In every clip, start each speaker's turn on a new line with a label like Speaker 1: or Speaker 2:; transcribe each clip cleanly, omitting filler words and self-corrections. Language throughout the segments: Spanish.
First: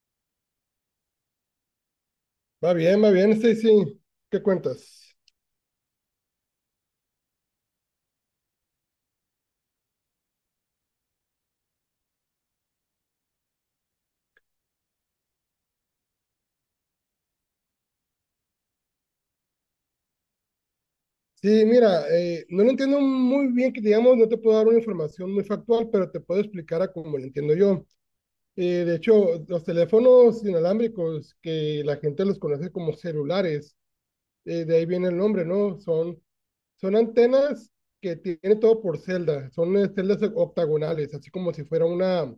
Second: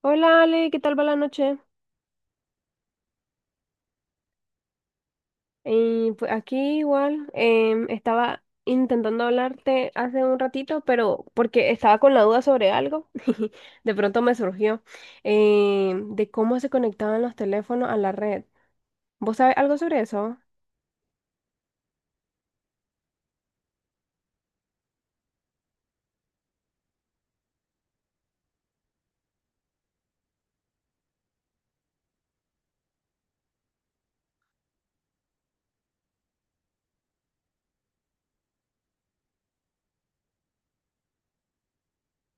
Speaker 1: Hola Ale, ¿qué tal va la noche?
Speaker 2: Va bien, sí. Sí. ¿Qué cuentas?
Speaker 1: Y pues aquí igual, estaba intentando hablarte hace un ratito, pero porque estaba con la duda sobre algo, de pronto me surgió, de cómo se conectaban los teléfonos a la red. ¿Vos sabés algo sobre eso?
Speaker 2: Sí, mira, no lo entiendo muy bien, que digamos, no te puedo dar una información muy factual, pero te puedo explicar a cómo lo entiendo yo. De hecho, los teléfonos inalámbricos, que la gente los conoce como celulares, de ahí viene el nombre, ¿no? Son antenas que tienen todo por celda, son celdas octagonales, así como si fuera una,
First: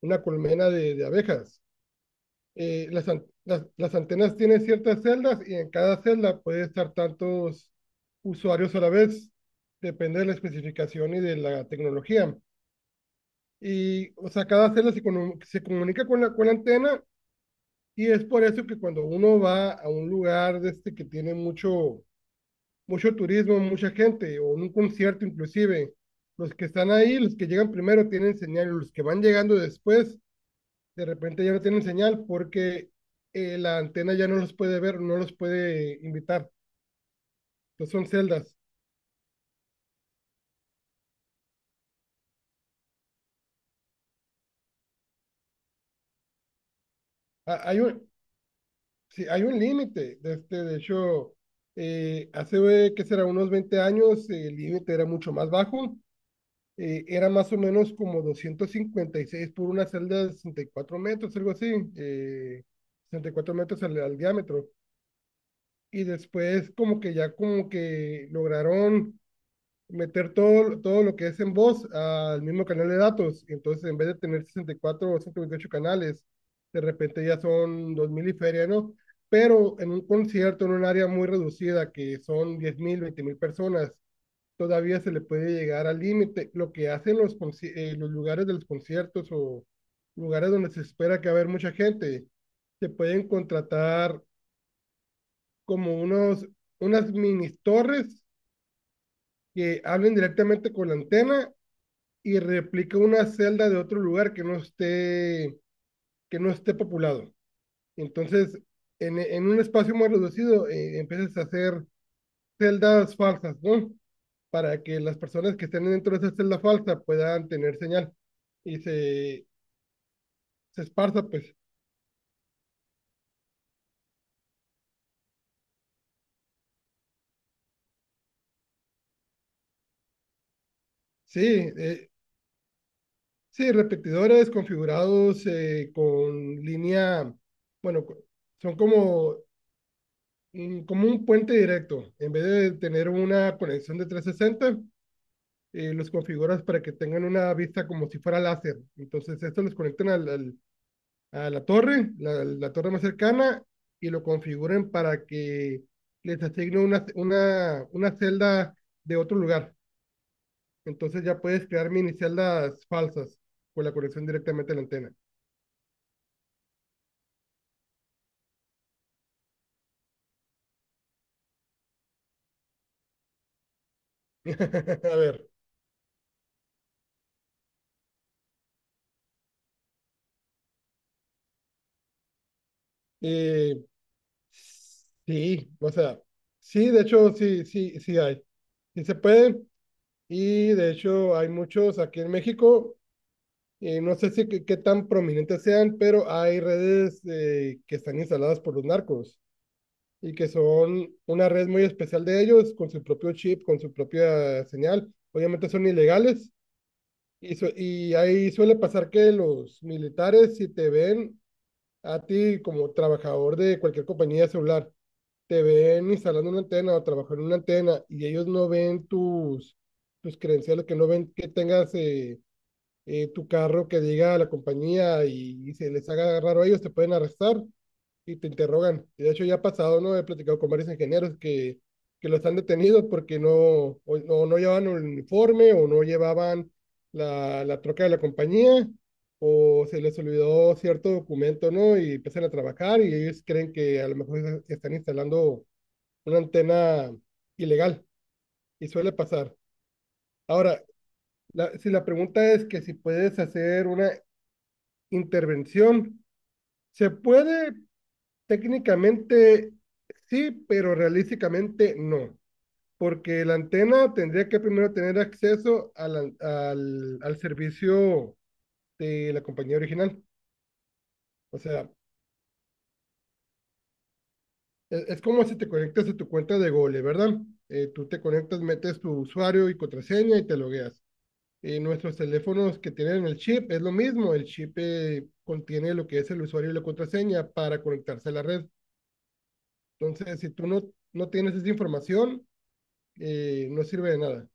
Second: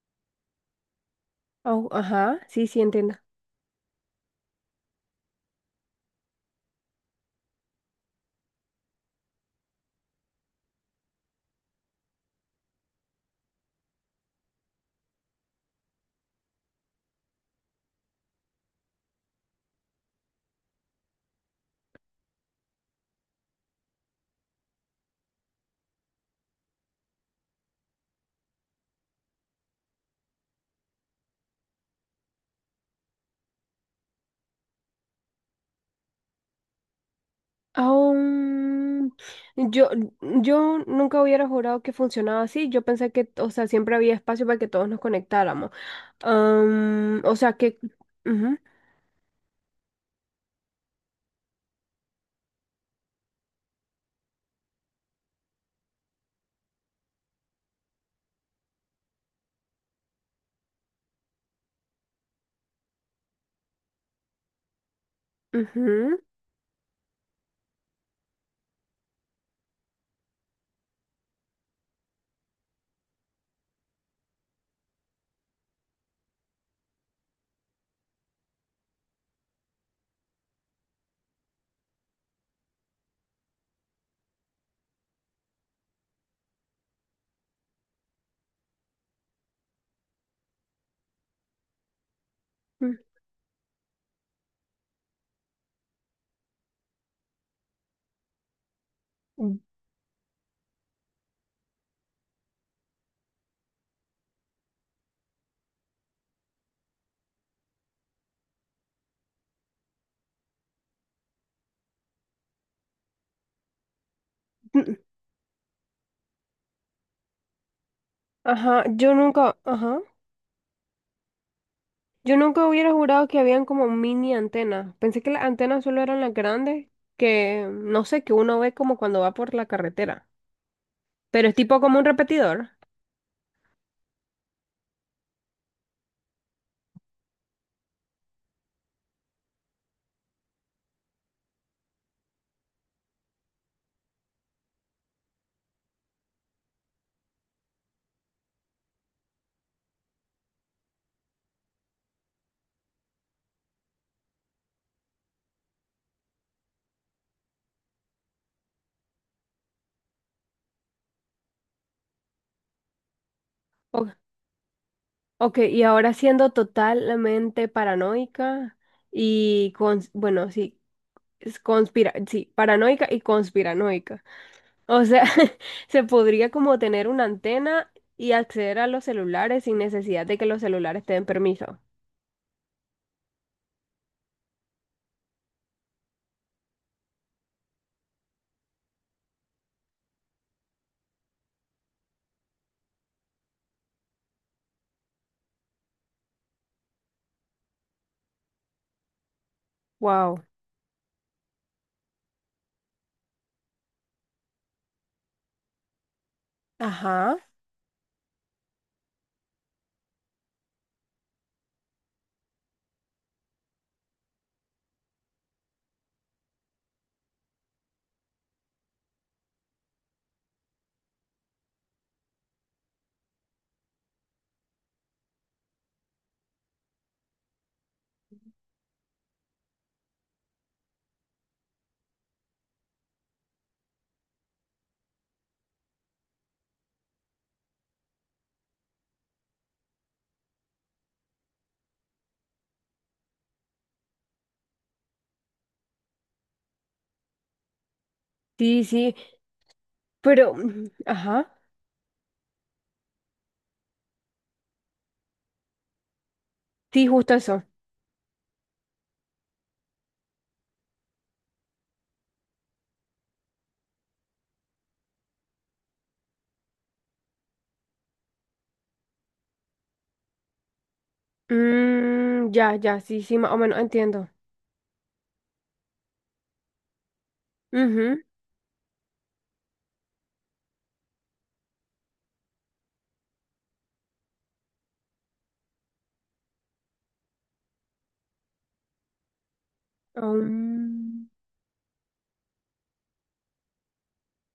Speaker 2: una colmena de abejas.
Speaker 1: Au- ajá, sí, sí,
Speaker 2: eh, las,
Speaker 1: entiendo.
Speaker 2: an- las, las antenas tienen ciertas celdas y en cada celda puede estar tantos usuarios a la vez. Depende de la especificación y de la tecnología. Y, o sea, cada celda se comunica con la antena, y es por eso que cuando uno va a un lugar de este que tiene mucho turismo, mucha gente, o en un concierto inclusive, los que están ahí, los que llegan primero tienen señal, los que van llegando después de repente ya no tienen señal porque la antena ya no los puede ver, no los puede invitar. Entonces son celdas.
Speaker 1: Aún, yo, yo nunca hubiera jurado que funcionaba así. Yo pensé que, o sea, siempre había espacio para que todos nos conectáramos. O sea,
Speaker 2: Ha-
Speaker 1: que...
Speaker 2: hay un,
Speaker 1: Ujú,
Speaker 2: sí, hay un límite. De, este, de hecho, hace, ¿qué será? Unos 20 años, el límite era mucho más bajo. Era más o menos como 256 por una celda de 64 metros, algo así. Sesenta y cuatro metros al diámetro. Y
Speaker 1: ujú.
Speaker 2: después como que ya como que lograron meter todo lo que es en voz al mismo canal de datos. Entonces, en vez de tener 64 o 128 canales, de repente ya son 2.000 y feria, ¿no? Pero en un concierto, en un área muy reducida, que son diez mil veinte mil personas, todavía se le puede llegar al límite. Lo que hacen los lugares de los conciertos o lugares donde se espera que va a haber mucha gente, se
Speaker 1: Mm.
Speaker 2: pueden contratar como unas mini torres
Speaker 1: Mm,
Speaker 2: que hablen directamente con la antena y replica una celda de otro lugar que no esté populado. Entonces, en un espacio más reducido, empiezas a hacer celdas falsas, ¿no? Para
Speaker 1: mm.
Speaker 2: que las personas que estén dentro de esa celda falsa puedan tener señal y se,
Speaker 1: Ajá,
Speaker 2: se esparza, pues.
Speaker 1: yo nunca hubiera jurado que habían como mini antenas. Pensé que las antenas solo eran las grandes, que no sé, que uno ve como cuando va por la carretera.
Speaker 2: Sí,
Speaker 1: Pero es tipo como un
Speaker 2: eh,
Speaker 1: repetidor.
Speaker 2: sí, repetidores configurados, con línea, bueno, son como, como un puente directo. En vez de tener una conexión de trescientos sesenta, los configuras para que tengan una vista como si fuera láser. Entonces, esto los conectan a la torre, la torre más cercana, y lo configuren para que les asigne una celda de otro lugar. Entonces ya puedes crear mini celdas falsas con la
Speaker 1: O-
Speaker 2: conexión directamente a la antena.
Speaker 1: ok, y ahora siendo totalmente paranoica y con, bueno, sí, es conspira, sí, paranoica y conspiranoica. O
Speaker 2: A
Speaker 1: sea,
Speaker 2: ver,
Speaker 1: se podría como tener una antena y acceder a los celulares sin necesidad de que los celulares te den permiso.
Speaker 2: eh, sí, o sea, sí, de hecho, sí, sí, sí hay. Sí se puede. Y de hecho hay muchos aquí en México. No sé si qué tan prominentes sean, pero hay redes, que están instaladas por los narcos y
Speaker 1: Wow.
Speaker 2: que son una red muy especial de ellos, con su propio chip, con su propia señal. Obviamente son ilegales
Speaker 1: Ajá.
Speaker 2: y ahí suele pasar que los militares, si te ven a ti como trabajador de cualquier compañía celular, te ven instalando una antena o trabajando en una antena y ellos no ven tus credenciales, que no ven que tengas, tu carro que diga a la compañía, y se les haga raro a ellos, te pueden arrestar y te interrogan. Y de hecho ya ha pasado, ¿no? He platicado con varios ingenieros que los han detenido porque no, o no llevaban un uniforme o no llevaban la troca de la compañía o se les olvidó cierto documento, ¿no? Y empiezan a trabajar y ellos creen que a lo mejor están instalando una antena ilegal,
Speaker 1: Sí,
Speaker 2: y suele
Speaker 1: sí.
Speaker 2: pasar.
Speaker 1: Pero,
Speaker 2: Ahora,
Speaker 1: mm, ajá.
Speaker 2: si la pregunta es que si puedes hacer una intervención.
Speaker 1: Sí,
Speaker 2: Se
Speaker 1: justo eso.
Speaker 2: puede técnicamente sí, pero realísticamente no, porque la antena tendría que primero tener acceso al servicio de la compañía original. O sea,
Speaker 1: Mm, ya, ya, sí, sí, más o menos entiendo.
Speaker 2: es, como si te conectas a tu cuenta de Google, ¿verdad? Tú
Speaker 1: Ujú.
Speaker 2: te conectas, metes tu usuario y contraseña y te logueas. Y nuestros teléfonos que tienen el chip es lo mismo, el chip, contiene lo que es el usuario y la contraseña para conectarse a la red. Entonces, si tú no,
Speaker 1: Um,
Speaker 2: no tienes esa información, no sirve de nada.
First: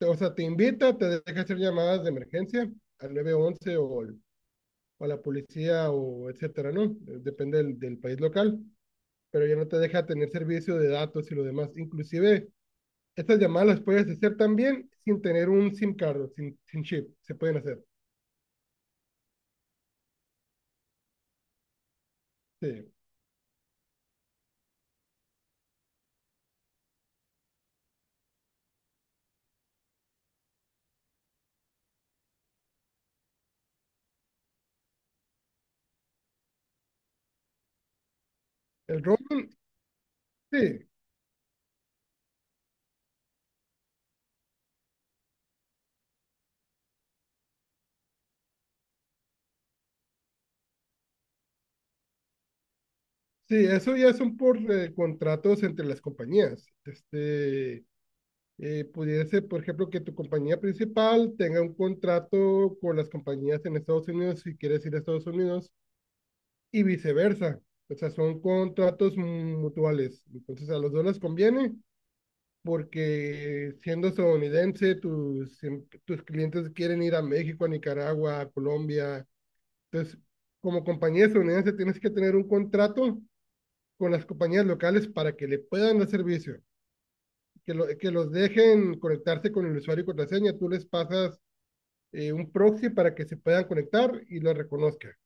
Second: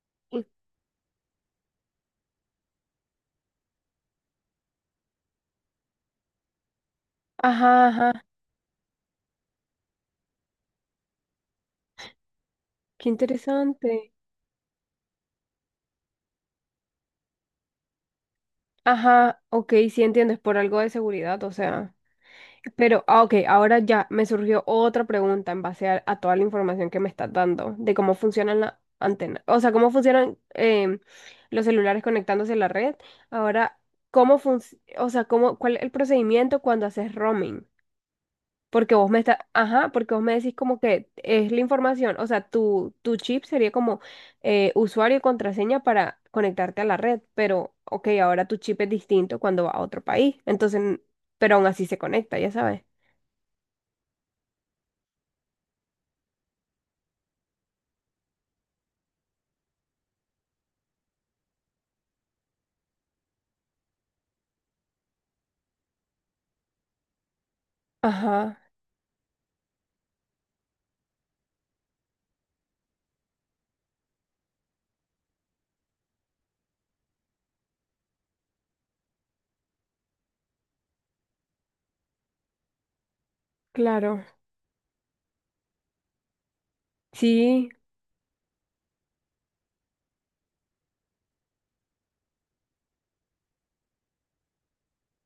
Speaker 2: O sea, te
Speaker 1: y-
Speaker 2: invita, te deja hacer llamadas de emergencia al nueve once o a la policía o etcétera, ¿no? Depende del,
Speaker 1: ajá,
Speaker 2: del país
Speaker 1: ajá.
Speaker 2: local, pero ya no te deja tener servicio de datos y lo demás. Inclusive,
Speaker 1: Qué
Speaker 2: estas llamadas las puedes
Speaker 1: interesante.
Speaker 2: hacer también sin tener un SIM card, sin chip, se pueden hacer.
Speaker 1: Ajá, ok, sí entiendes, por algo de seguridad, o sea.
Speaker 2: Sí.
Speaker 1: Pero, ah, ok, ahora ya me surgió otra pregunta en base a toda la información que me estás dando de cómo funcionan las antenas, o sea, cómo funcionan los celulares conectándose a la red. Ahora, ¿cómo funciona, o sea, cómo, cuál es el procedimiento cuando haces roaming? Porque
Speaker 2: El
Speaker 1: vos me estás,
Speaker 2: roaming,
Speaker 1: ajá, porque vos me decís como
Speaker 2: sí.
Speaker 1: que es la información, o sea, tu chip sería como usuario y contraseña para conectarte a la red, pero, ok, ahora tu chip es distinto cuando va a otro país, entonces, pero aún así se conecta, ya sabes.
Speaker 2: Sí, eso ya son por, contratos entre las compañías. Este, pudiera ser, por ejemplo, que tu compañía principal tenga un contrato con las compañías en Estados Unidos si quieres ir a Estados Unidos y viceversa. O sea, son
Speaker 1: Ajá,
Speaker 2: contratos mutuales. Entonces, a los dos les conviene porque siendo estadounidense, tus clientes quieren ir a México, a Nicaragua, a Colombia. Entonces, como compañía estadounidense, tienes que tener un contrato con
Speaker 1: claro.
Speaker 2: las compañías locales para que le puedan dar servicio.
Speaker 1: Sí,
Speaker 2: Que los dejen conectarse con el usuario y contraseña, tú les pasas, un proxy para que se puedan conectar y lo reconozca.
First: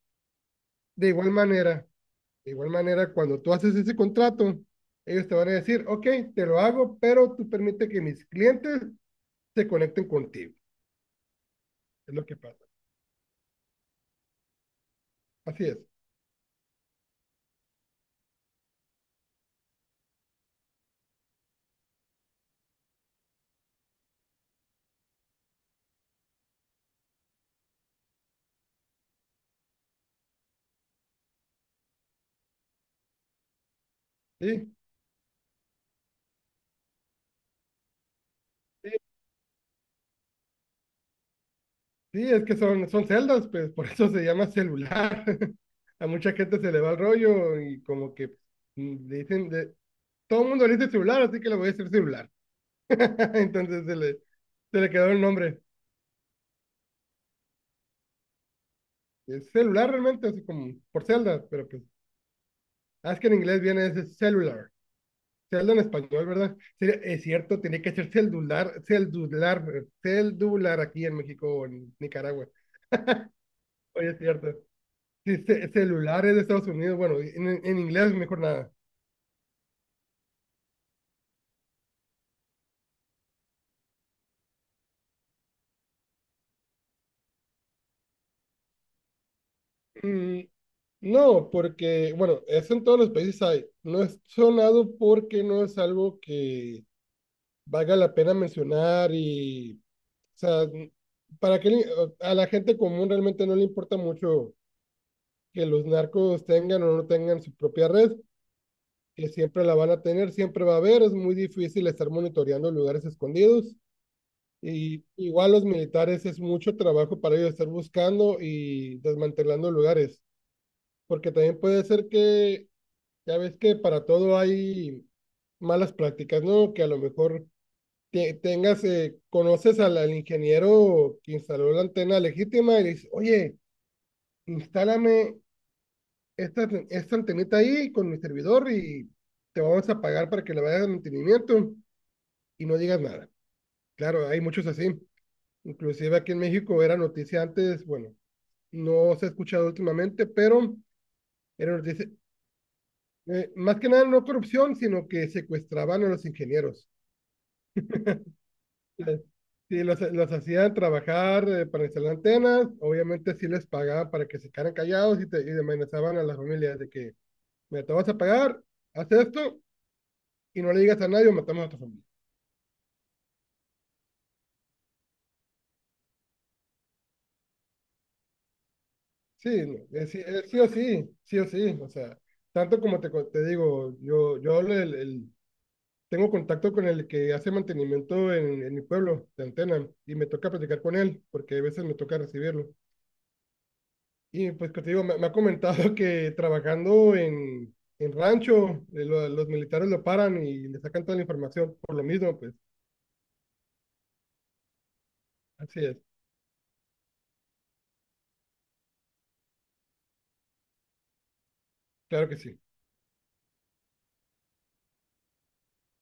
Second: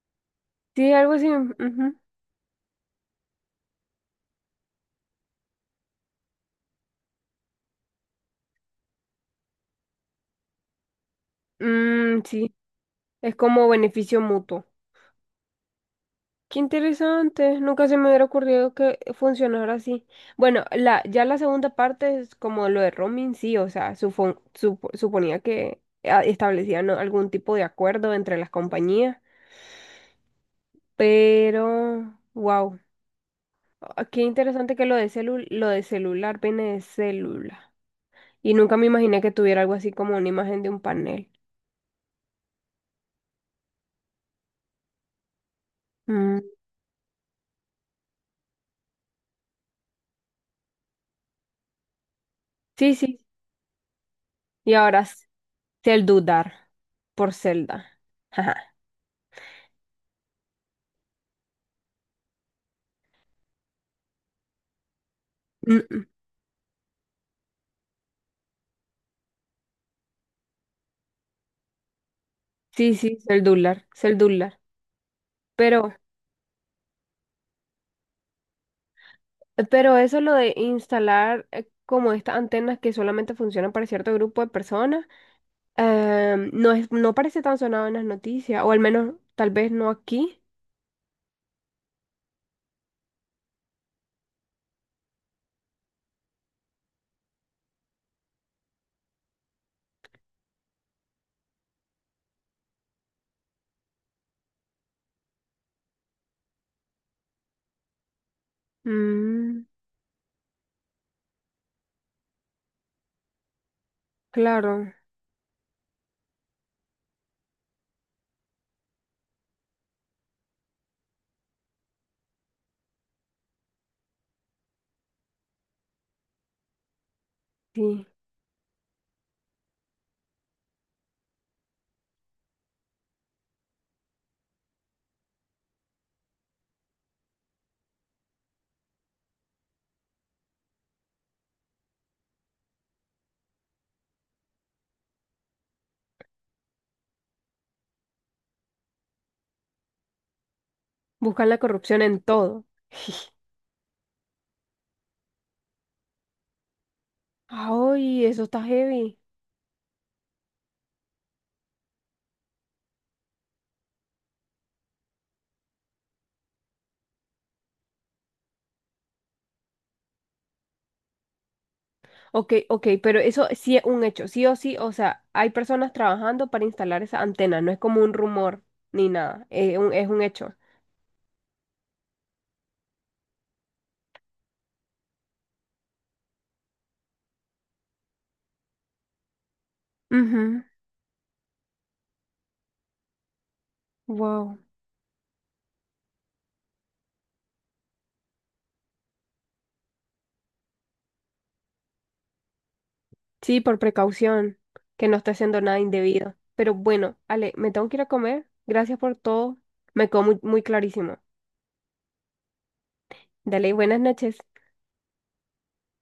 Speaker 1: sí,
Speaker 2: De
Speaker 1: algo así.
Speaker 2: igual manera,
Speaker 1: Ujú.
Speaker 2: de igual manera, cuando tú haces ese contrato, ellos te van a decir, ok, te lo hago, pero tú permite que mis clientes se conecten contigo. Es
Speaker 1: Mm,
Speaker 2: lo que
Speaker 1: sí,
Speaker 2: pasa.
Speaker 1: es como beneficio mutuo.
Speaker 2: Así es.
Speaker 1: Qué interesante, nunca se me hubiera ocurrido que funcionara así. Bueno, la, ya la segunda parte es como lo de roaming, sí, o sea, suponía que ah, establecían, ¿no?, algún tipo de acuerdo entre las compañías, pero, wow, qué
Speaker 2: Sí,
Speaker 1: interesante que lo de lo de celular viene de célula. Y nunca me
Speaker 2: sí,
Speaker 1: imaginé que tuviera algo así como una imagen de un panel.
Speaker 2: sí es que son, celdas, pues por eso se llama celular. A mucha
Speaker 1: Mm.
Speaker 2: gente se le va el rollo y como que le dicen, todo el mundo le dice celular, así que le voy a decir celular.
Speaker 1: Sí, sí.
Speaker 2: Entonces se le,
Speaker 1: Y
Speaker 2: se le
Speaker 1: ahora
Speaker 2: quedó el nombre.
Speaker 1: Celdudar por celda. Ajá.
Speaker 2: Es celular realmente, así como por celda, pero pues, ah, es que en inglés viene ese celular. Celda en
Speaker 1: Mm, mm.
Speaker 2: español, ¿verdad? Es cierto, tenía que ser celular, celular, celular aquí en México o en Nicaragua.
Speaker 1: Sí, sí, Celdular,
Speaker 2: Oye, es cierto.
Speaker 1: Celdular.
Speaker 2: Sí,
Speaker 1: Pero,
Speaker 2: celular es de Estados Unidos, bueno, en inglés mejor nada.
Speaker 1: pero eso lo de instalar como estas antenas que solamente funcionan para cierto grupo de personas, no es, no parece tan sonado en las noticias, o al menos tal vez no aquí.
Speaker 2: Mm, no, porque, bueno, eso en todos los países hay. No es sonado porque no es algo que valga la pena mencionar y sea, para que a la gente común realmente no le importa mucho que los narcos tengan o no tengan su propia red, que
Speaker 1: Mm,
Speaker 2: siempre la van a tener, siempre va a haber, es muy difícil estar monitoreando lugares escondidos.
Speaker 1: claro,
Speaker 2: Y igual los militares es mucho trabajo para ellos estar buscando y desmantelando lugares, porque también puede ser que, ya ves que para todo hay malas prácticas, ¿no? Que a lo mejor
Speaker 1: sí.
Speaker 2: tengas, conoces al ingeniero que instaló la antena legítima y le dices, oye, instálame esta antenita ahí con mi servidor y te vamos a pagar para que le vayas al mantenimiento y no digas nada. Claro, hay muchos así. Inclusive aquí en México era noticia antes, bueno, no se ha escuchado últimamente, pero
Speaker 1: Buscan la
Speaker 2: era
Speaker 1: corrupción
Speaker 2: noticia,
Speaker 1: en todo.
Speaker 2: más que nada no corrupción, sino que secuestraban a los ingenieros.
Speaker 1: Ay, eso está heavy.
Speaker 2: Eh, Sí, los hacían trabajar, para instalar antenas, obviamente sí les pagaban para que se quedaran callados, y amenazaban a las familias de que, mira, te vas a pagar, haz esto y no le digas a nadie o matamos a tu familia.
Speaker 1: Ok, ok, pero eso sí es un hecho, sí o sí, o sea, hay personas trabajando para instalar esa antena, no es como un rumor ni nada,
Speaker 2: Sí, no,
Speaker 1: es
Speaker 2: sí,
Speaker 1: un hecho.
Speaker 2: sí o sí, sí o sí, o sea, tanto como te digo, yo tengo contacto con el que hace mantenimiento en, mi pueblo de antena y me toca
Speaker 1: Ujú,
Speaker 2: platicar con él porque a veces me toca recibirlo. Y
Speaker 1: wow.
Speaker 2: pues que te digo, me ha comentado que trabajando en, rancho, los militares lo paran y le sacan toda la información por lo mismo, pues
Speaker 1: Sí, por precaución, que no esté haciendo nada
Speaker 2: así es,
Speaker 1: indebido. Pero bueno, Ale, me tengo que ir a comer, gracias por todo, me quedó muy, muy clarísimo.
Speaker 2: claro que sí.
Speaker 1: Dale, buenas noches.